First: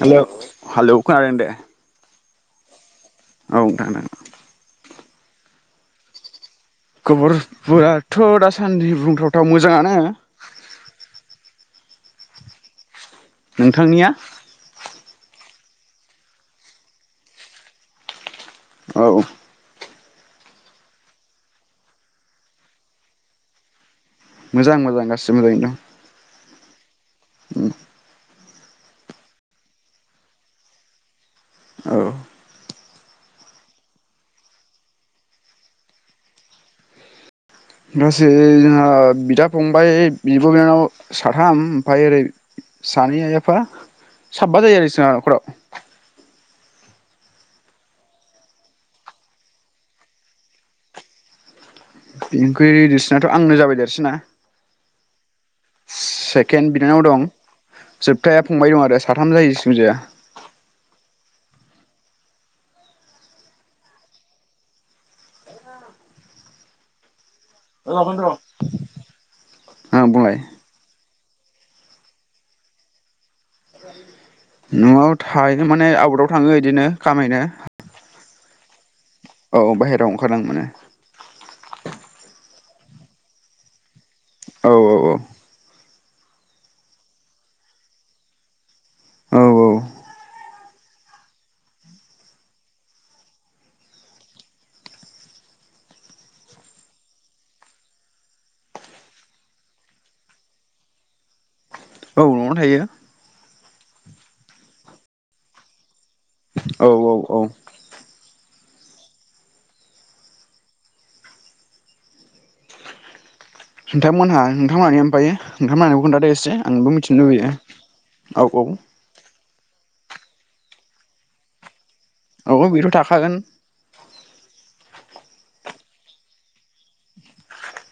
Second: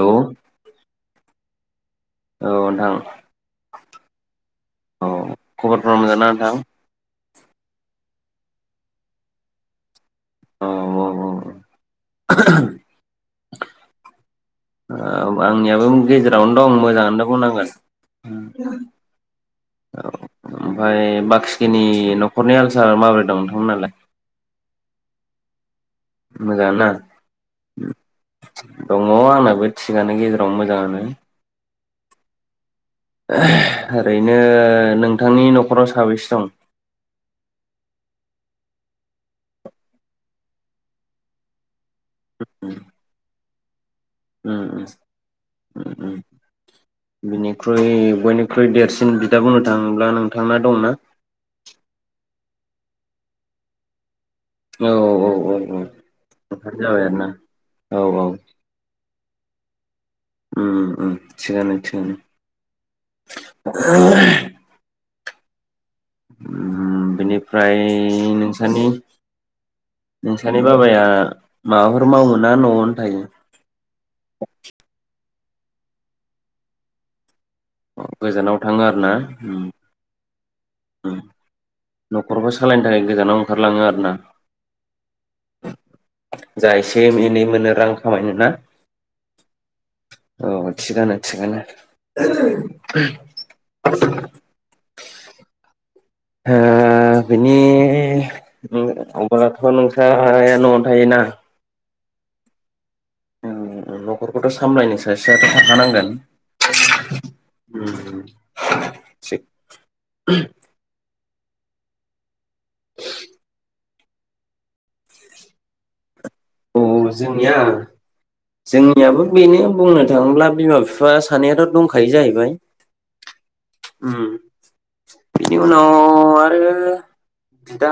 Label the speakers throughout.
Speaker 1: Hello हालौ खोनादों दे।
Speaker 2: औ नोंथां।
Speaker 1: [unintelligible]
Speaker 2: औ खबरफ्रा मोजां ना नोंथां
Speaker 1: दबरस फोराआथ दासान्दि बुंथावथाव मोजाङानो
Speaker 2: औ औ औ।
Speaker 1: नोंथांनिया?
Speaker 2: औ आंनियाबो गेजेरावनो दं मोजाङानो बुंनांगोन।
Speaker 1: औ।
Speaker 2: औ ओमफ्राय बाखिखिनि न'खरनि हाल साल माबोरै दं नोंथांमोनालाय?
Speaker 1: मोजां मोजां गासिबो मोजाङैनो दं।
Speaker 2: मोजां ना?
Speaker 1: ओम।
Speaker 2: दङ आंनाबो थिगानो गेजेराव मोजाङानो।
Speaker 1: औ।
Speaker 2: ओरैनो नोंथांनि न'खराव साबेसे दं?
Speaker 1: गासै जोंहा बिदा फंबाय बिब' बिनानाव साथाम ओमफाय ओरै
Speaker 2: उम
Speaker 1: सानै आइ आफा सबबा जायो
Speaker 2: उम
Speaker 1: आरो जोना नखराव
Speaker 2: उम उम बिनिख्रुइ बयनिख्रुइ देरसिन बिदा बुंनो थाङोब्ला नोंथांना दंना?
Speaker 1: बिनिख्रुइ देरसिनाथ' आंनो जाबाय देरसिना
Speaker 2: औ औ। औ नोंथां
Speaker 1: से-सेकेनड
Speaker 2: जाबाय
Speaker 1: बिनानाव
Speaker 2: आरोना
Speaker 1: दं
Speaker 2: औ औ
Speaker 1: जोबथाया फंबाय दं आरो साथाम जायो [unintelligible] जाया
Speaker 2: उम उम थिगानो थिगानो अम बिनि ओमफ्राय
Speaker 1: ओं
Speaker 2: नोंसानि
Speaker 1: बुंलाय
Speaker 2: नोंसानि बाबाया माबाफोर मावो ना न'आवनो थायो?
Speaker 1: न'आव थायो माने आउटाव थाङो बिदिनो खामायनो।
Speaker 2: औ गोजानाव थाङो। ना
Speaker 1: औ
Speaker 2: ओम।
Speaker 1: [unintelligible] माने
Speaker 2: ओम न'खरफोर सालायनो थाखाय गोजानाव ओंखारलाङो आरो ना।
Speaker 1: औ औ औ
Speaker 2: जा एसे एनै मोनो रां खामायनो ना।
Speaker 1: औ औ
Speaker 2: औ थिगानो थिगानो। ओ बिनि ओम अब्लाथ' नोंस्रा आइया न'आव थायोना?
Speaker 1: न'आवनो थायो।
Speaker 2: ओं न'खरखौथ' सामलायनो सासेयाथ' थाखानांगोन
Speaker 1: औ औ
Speaker 2: [unintelligible] उम। [unintelligible]
Speaker 1: नोंथांमोनहा नोंथांमोनहानि ओमफाय नोंथांमोनहानिखौ खोनथादो एस
Speaker 2: औ जोंनिया
Speaker 1: औ औ
Speaker 2: जोंनियाबो बेनो बुंनो थाङोब्ला बिमा बिफा सानैायाथ दंङ
Speaker 1: औ बिथ' थाखागोन।
Speaker 2: उम बिनि उनाव आरो बिदा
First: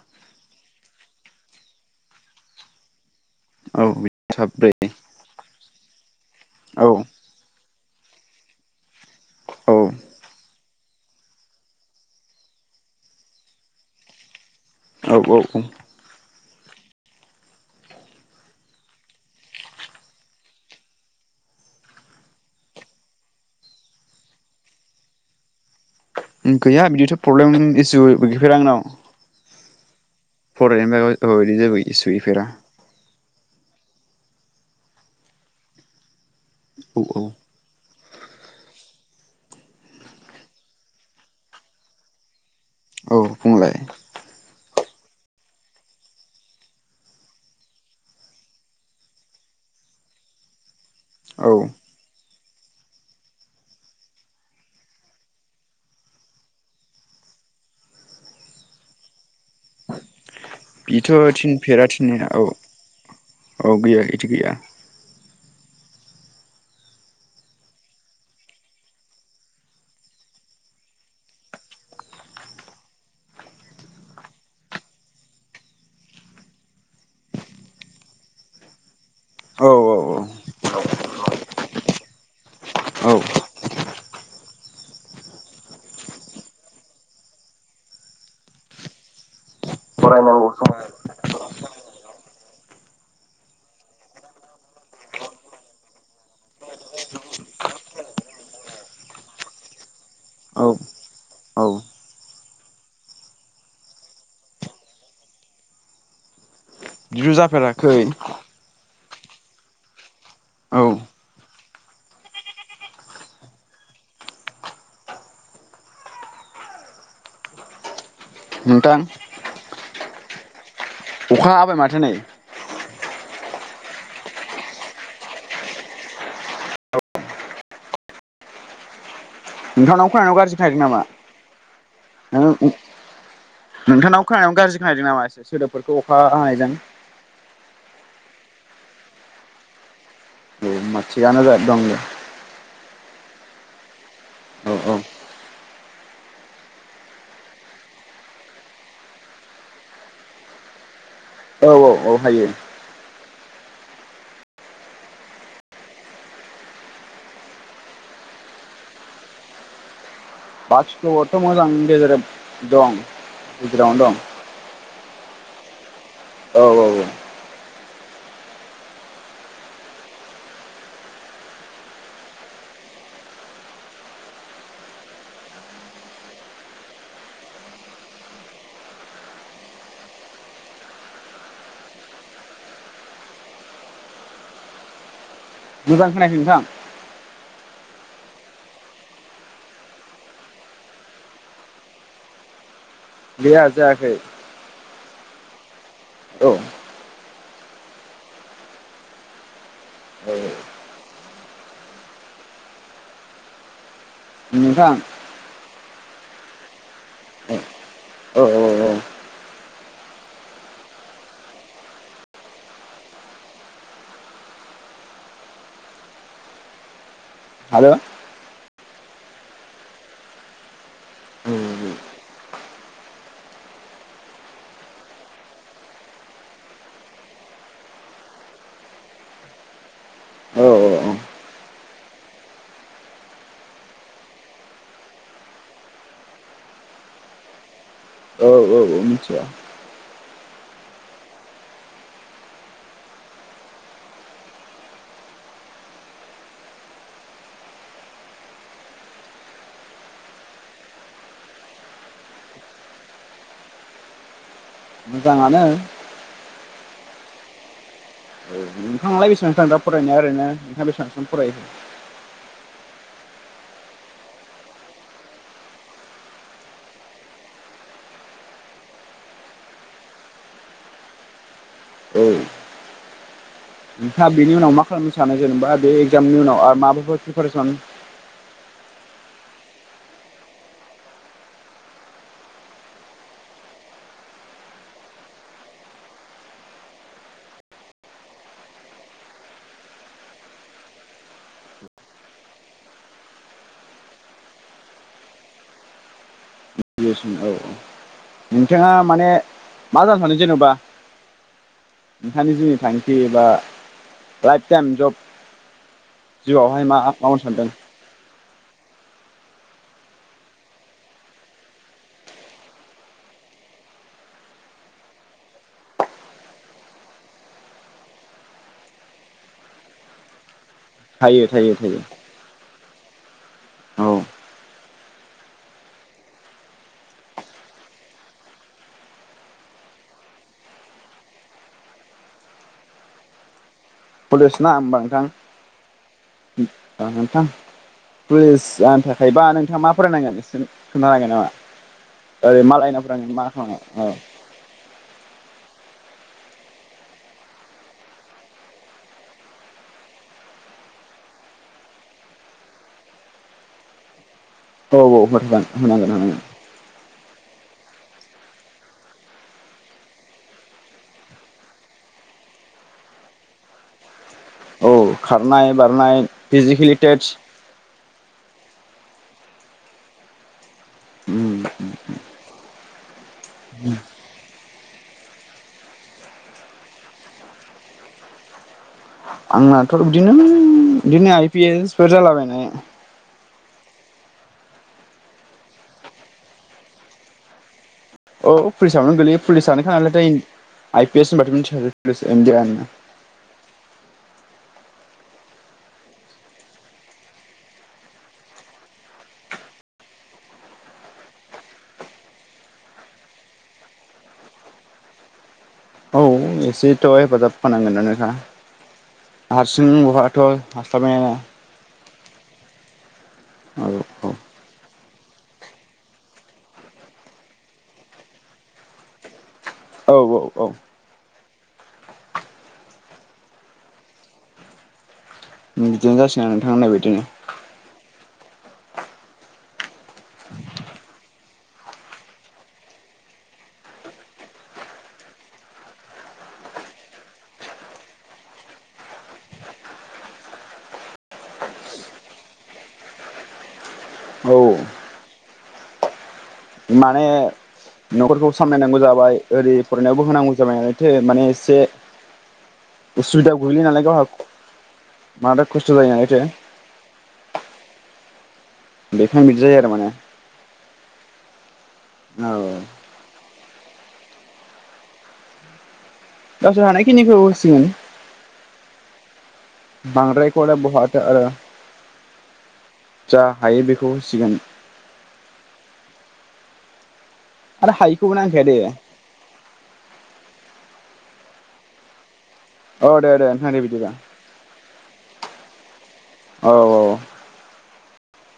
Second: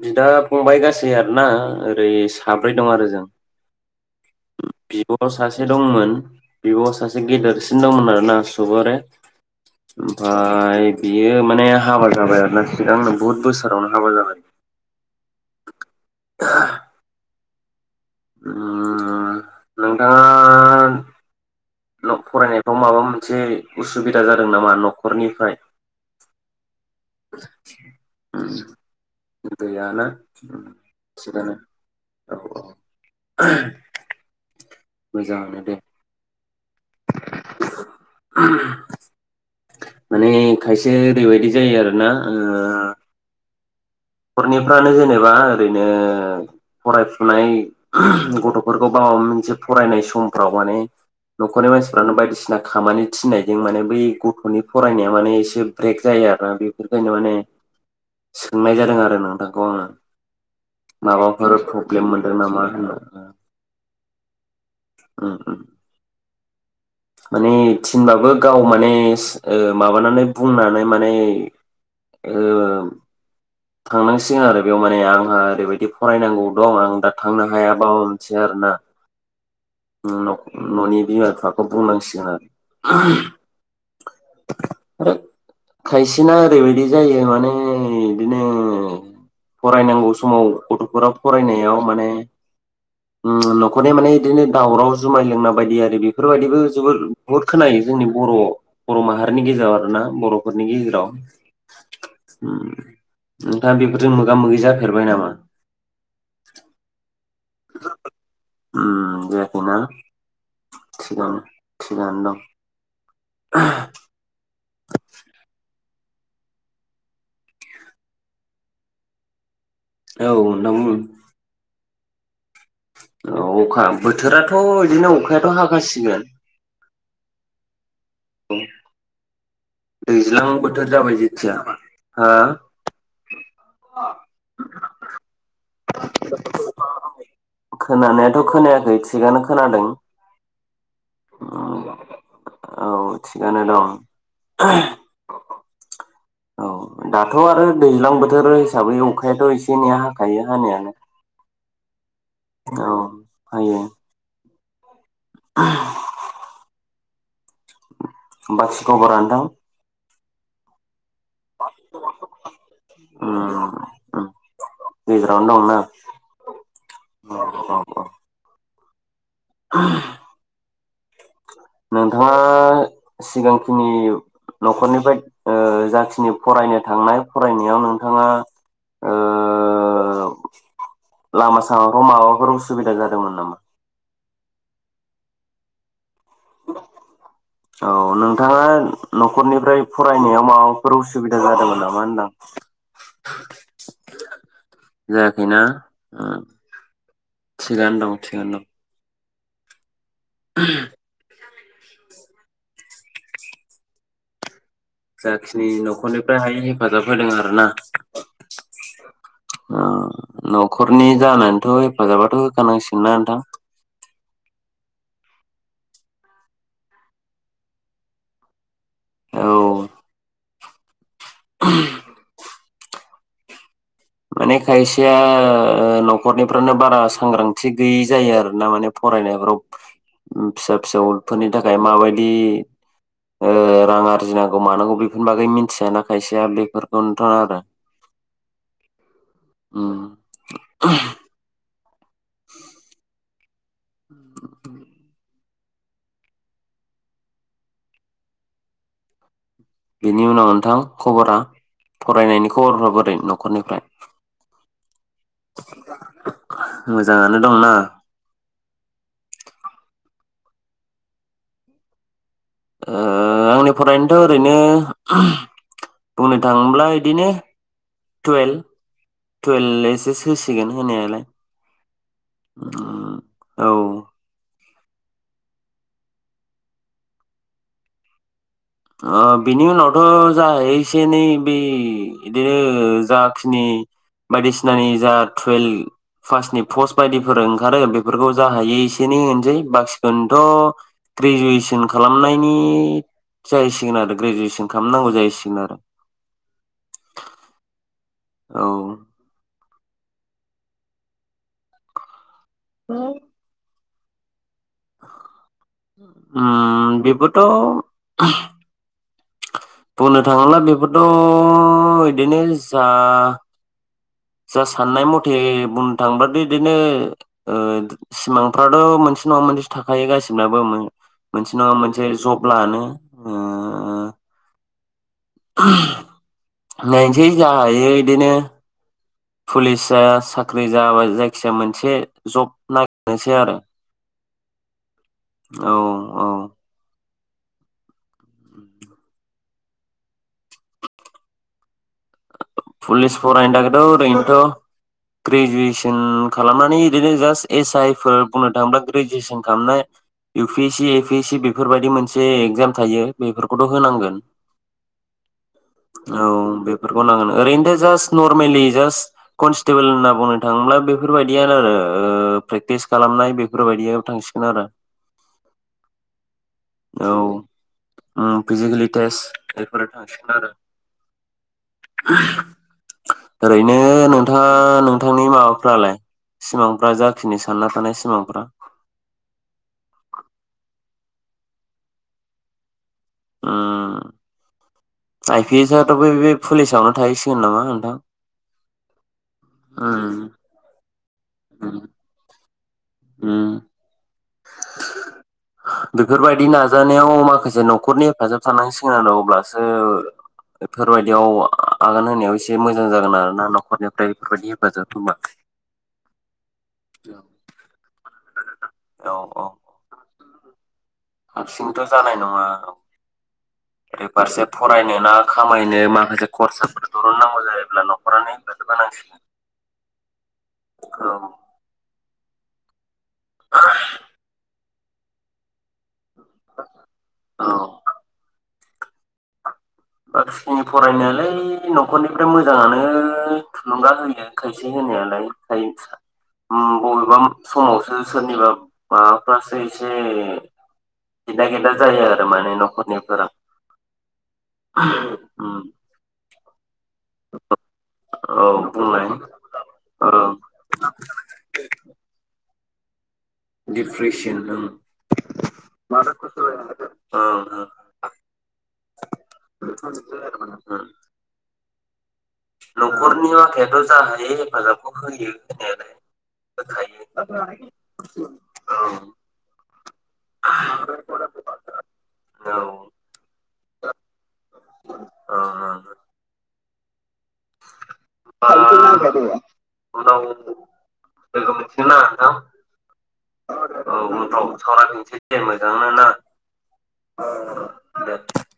Speaker 2: बिदा फंबाय गासै आरोना ओरै साब साब्रै दं आरो जों
Speaker 1: औ साब्रै
Speaker 2: बिब' सासे दंमोन
Speaker 1: औ
Speaker 2: बिब'आ सासे गेदेरसि [unintelligible] ओमफा ओमफ्राय बियो माने हाबा जाबाय आरोना सिगांनो बुहुद बोसोरावनो हाबा जाबाय।
Speaker 1: औ औ औ
Speaker 2: उम नोंथां आ फरायनायफ्राव माबा मोनसे उसुबिदा जादों नामा नखरनिफ्राय?
Speaker 1: फ्रब्लेम इसुबो गैफेरा आंनाव
Speaker 2: गैयाना
Speaker 1: फरायनायनि बागाव अ
Speaker 2: थिगानो
Speaker 1: इदि जेबो इसु
Speaker 2: औ
Speaker 1: गैफेरा
Speaker 2: [inaudible] मोजाङानो दे।
Speaker 1: औ औ
Speaker 2: [inaudible] माने खायसे ओरैबायदि जायो आरोना ओ
Speaker 1: औ बुंलाय।
Speaker 2: खरनिफ्रानो जेनेबा ओरैनो फरायफुनाय गथ'फोरखौ बावा मोनसे फरायनाय समफ्राव माने
Speaker 1: औ
Speaker 2: नखरनि मानसिफ्रानो बायदिसिना खामानि थिननायजों माने बै गथ'नि फरायनाया माने एसे ब्रेक जायो आरोना बेफोरखायनो माने सोंनाय जाद दों आरो नोंथां।
Speaker 1: बिथ' थिनफेरा
Speaker 2: प्रब्लेम
Speaker 1: थिननाया
Speaker 2: मोनदों
Speaker 1: औ
Speaker 2: नामा होनना
Speaker 1: औ गैया इदि गैया।
Speaker 2: उम माने थिनबाबो गाव माने एस ओ माबानानै बुंनानै माने ओम थांनांसि आरो बेयाव माने आंहा ओरैबायदि फरायनांगौ दं आं दा थांनो हायाबाबो मोनसे आरोना।
Speaker 1: औ औ
Speaker 2: नक ननि‌ बिमा बिफाखौ बुंनांसिगोन आरो
Speaker 1: औ
Speaker 2: ओहोम आरो खायसेना ओरैबायदि जायो माने बिनो फरायनांगौ समाव गथ'फोरा फरायनायाव माने उम नखरनि माने इदिनो दावराव जुमाय लोंना बायदि आरि बेफोरबायदिबो जोबोद बुहुद खोनायो जोंनि बर'-बर' माहारिनि गेजेराव आरोना बरफोरनि
Speaker 1: औ
Speaker 2: गेजेराव
Speaker 1: औ
Speaker 2: उम। नोथांङा बेफोरजों मोगा मोगि जाफेरबाय नामा?
Speaker 1: जु जाफेराखै।
Speaker 2: जायाखो ना
Speaker 1: औ
Speaker 2: थिगानो थिगानो दं। [inaudible]
Speaker 1: नोंथां
Speaker 2: औ नोंथां बु
Speaker 1: अखा हाबाय माथो नै।
Speaker 2: औ अखा बोथोराथ' इदिनो अखायाथ' हाखासिगोन । औ।
Speaker 1: नोथांनाव खोनानायाव गाज्रि खोनाहैदों नामा
Speaker 2: हा
Speaker 1: नों उम नोंथांनाव खोनानायाव गाज्रि खोनाहैदों नामा एसे सो सोदोब? फोरखौ अखा हानायजों
Speaker 2: खोनानायाथ' खोनायाखै थिगानो खोनादों।
Speaker 1: मा थिगानो जायाग दं।
Speaker 2: औ थिगानो दं
Speaker 1: औ
Speaker 2: औ दाथ' आरो दैज्लां बोथोर हिसाबै अखायाथ' एसे एनेैया हाखायो। आनियानों।
Speaker 1: औ औ औ। हायो
Speaker 2: औ। आयो। [inaudible] बाखा खबरा नोथां
Speaker 1: बाथि [unintelligible] दं गेजेरावनो
Speaker 2: उम
Speaker 1: दं।
Speaker 2: उम गेजेरावनो दंना
Speaker 1: औ औ औ
Speaker 2: औ औ [unintelligible] नोंथाङा सिगांखिनि नखरनिफ्राय ओ जाखिनि फरायनो थांनाय फरायनायाव नोंथाङा ओ, लामा सामाफ्राव माबाफोर उसुबिदा जादोंमोन नामा?
Speaker 1: बिबान होनाय नोंथां
Speaker 2: औ नोंथाङा न'खरनिफ्राय फरायनायाव माबाफोर उसुबिदा जादोंमोन नामा होनदां
Speaker 1: गैया जायाखै
Speaker 2: बिना उम
Speaker 1: औ औ
Speaker 2: थिगानो दं थिगानो दं [unintelligible]
Speaker 1: नोंथां
Speaker 2: जाखिनि न खरनिफ्राय हायो हेफाजाब होदों आरो ना।
Speaker 1: औ औ औ
Speaker 2: ओ नखरनि जानानैथ हेफाजाबाथ होखानांसिगोनना नोंथां
Speaker 1: [unintelligible]
Speaker 2: औ [unintelligible] माने खायसेया ओ नखरनिफ्रानो बारा सांग्रांथि गैयि जायो आरोना माने फरायनायफ्राव, ओ
Speaker 1: औ
Speaker 2: फिसा फिसा [unintelligible] फोरनि थाखाय माबायदि ओ रां आरजिनांगौ मानांगौ बेफोरनि बागै मिथियाना खायसेया बेफोरखौनोथ' आरो
Speaker 1: औ औ मिथिया
Speaker 2: उम [unintelligible] [inaudible] [unintelligible] बेनि उनाव नोंथां खबरा फरायनायनि खबरफोरा बोरै नखरनिफ्राय
Speaker 1: मोजाङानो
Speaker 2: मोजाङानो दंना?
Speaker 1: नोंथाङालाय बेसेबांसो फरायनाय ओरैनो नोंथाङा बेसेबांसिम फरायखो?
Speaker 2: ओ आंनि फरायनोथ' ओरैनो बुंनो थाङोब्ला इदिनो टुवेल्भ टुवेल्भ ओइस एस होसिगोन होनायालाय
Speaker 1: औ
Speaker 2: औ
Speaker 1: नोंथाङा बेनि उनाव मा खालामनो सानो जेनेबा बे एगजामनि उनाव आरो बाबाफोर प्रिपेचन
Speaker 2: ओ बिनि उनावथ' जाहायो एसे एनै बे बिदो जाखिनि बायदिसिनानि जा टुवेल्भ पासनि पस्ट बायदिफोर ओंखारो बेफोरखौ जा हायै एसेनै होनसै बाखिखौनोथ' ग्रेजुवेसन खालामनायनि जाहैसिगोन आरो ग्रेजुवेसन खालामनांगौ जाहैसिगोन आरो।
Speaker 1: औ औ
Speaker 2: औ
Speaker 1: नोंथाङा माने मा जानो सानो जेनेबा नोंथांनि जिवनि थांखि एबा लाइफ टाइम जब जिउआवहाय
Speaker 2: उम
Speaker 1: मा मावनो
Speaker 2: बिफोरथ'
Speaker 1: सानदों
Speaker 2: बुंनो थाङोब्ला बेफोरथ', इदिनो जा [inaudible] जा साननाय मथे बुंनो थाङब्लाथ' बिदिनो सिमांफ्रानो मोनसे नङा मोनसे थाखायो गासिबोनाबो।
Speaker 1: थायो
Speaker 2: मोनसे नङा
Speaker 1: थायो थायो
Speaker 2: मोनसे जब लानो ओ
Speaker 1: औ
Speaker 2: [unintelligible] नायनोसै जाहयो बिदिनो पुलिस जा साख्रि जा बा जायखिजाया मोनसे जब नागिरनोसै आरो
Speaker 1: पुलिस ना होमबा नोंथां
Speaker 2: औ औ
Speaker 1: [unintelligible] नोंथां पुलिस जानो थाखायबा नोंथाङा मा फरायनांगोन एसे खोन्थानो हागोन नामा? ओरै मा लाइनाव
Speaker 2: पुलिस
Speaker 1: फरायनांगोन मा
Speaker 2: फरायनो थाखायाथ
Speaker 1: खालामनांगोन
Speaker 2: ओरैनोथ ग्रेजुयेस [unintelligible] खालामनानै इदिनो जास्ट एस- आइ फोर बुंनो थाङोब्ला ग्रेजुवेसन खालामनाय U P- S- C A -P -S -C बेफोरबायदि मोनसे एगजाम थायो बेफोरखौथ' होनांगोन।
Speaker 1: औ औ [unintelligible] होनांगोन
Speaker 2: औ
Speaker 1: ओम ओम।
Speaker 2: बेफोरखौ नांगोन ओरैनोथ' जास्ट नरमेलि जास्ट कनस्टेबोल होनना बुंनो थाङोब्ला बेफोरबायदियानो आरो प्रेक्टिस खालामनाय बेफोरबायदियाव थांसिगोन आरो
Speaker 1: औ खारनाय बारनाय फिजिकेलि टेच
Speaker 2: ओम फिजिकेलि टेस्ट बेफोरो थांसिगोन आरो
Speaker 1: उम
Speaker 2: ओरैनो नोंथाङा नोंथांनि माबाफ्रालाय सिमांफ्रा जाखिनि सानना थानाय सिमांफ्रा
Speaker 1: आंनाथ' बिदिनो बिदिनो आइ पि एसफोर जालाबायनाय
Speaker 2: ओम। आइ पि एस आथ' बै बे पुलिसावनो थाहैसिगोन नामा नोंथां
Speaker 1: औ फुलिसावनो गोलैयो पुलिसानोखा
Speaker 2: उम
Speaker 1: [unintelligible] आइ पि एस होनबाथ'
Speaker 2: उम
Speaker 1: मिथिखायो [unintelligible]
Speaker 2: उम। बेफोरबायदि नाजानायाव माखासे न'खरनि हेफाजाब थानांसिगोन आरो अब्लासो बेफोरबायदियाव आगान होनायाव एसे मोजां जागोन आरोना न'खरनिफ्राय बेफोरबायदि हेफाजाब होबा।
Speaker 1: औ एसेथ' हेफाजाब होखानांगोन नोंहा। हारसिं बहा थ'
Speaker 2: हारसिं खामायनो
Speaker 1: औ
Speaker 2: माखासे खरसाफोर दरुन नांगौ जायोब्ला न'खरानि हेफाजाब नांसिगोन
Speaker 1: औ औ औ।
Speaker 2: [inaudible]
Speaker 1: बिदिनो जासिगोन नोंथां होननाय बायदिनो।
Speaker 2: औ बाखिखिनि फरायनायालाय न'खरनिफ्राय मोजाङानो थुलुंगा होयो खायसे होनायालाय बबेबा समावसो सोरनिबा माबाफ्रासो एसे गेददा गेददा जायो आरो माने न'खरनिफोरा
Speaker 1: औ
Speaker 2: ओह ओम
Speaker 1: माने न'खरखौ सामलायनांगौ
Speaker 2: बुंलाय
Speaker 1: जाबाय ओरै फरायनायावबो
Speaker 2: औ
Speaker 1: होनांगौ जाबाय इथि माने एसे उसुबिदा गोग्लैयो नालाय गावहा
Speaker 2: दिप्रेसन
Speaker 1: माराद खस्थ' जायो नालायथो
Speaker 2: [unintelligible]
Speaker 1: बेखायनो बिदि जायो आरो माने औ
Speaker 2: नखरनिया [unintelligible] गाहायै हेफाजाबखौ होयो होनायालाय
Speaker 1: गावसोर हानायखिनिखौ
Speaker 2: होखायो
Speaker 1: होसिगोन
Speaker 2: ओं
Speaker 1: बांद्रायखौलाय बहाथो आरो
Speaker 2: औ ओं
Speaker 1: जा बेखौ होसिगोन
Speaker 2: ओं
Speaker 1: आरो हायिखौबो नांखाया दे
Speaker 2: [unintelligible] उनाव लोगो मोनसिगोन ना नोथां
Speaker 1: औ दे दे नोंथां दे
Speaker 2: औ
Speaker 1: बिदिबा
Speaker 2: उनफ्राव सावरायफिनसै दे मोजांनो ना
Speaker 1: औ औ
Speaker 2: ओ ओ। [inaudible]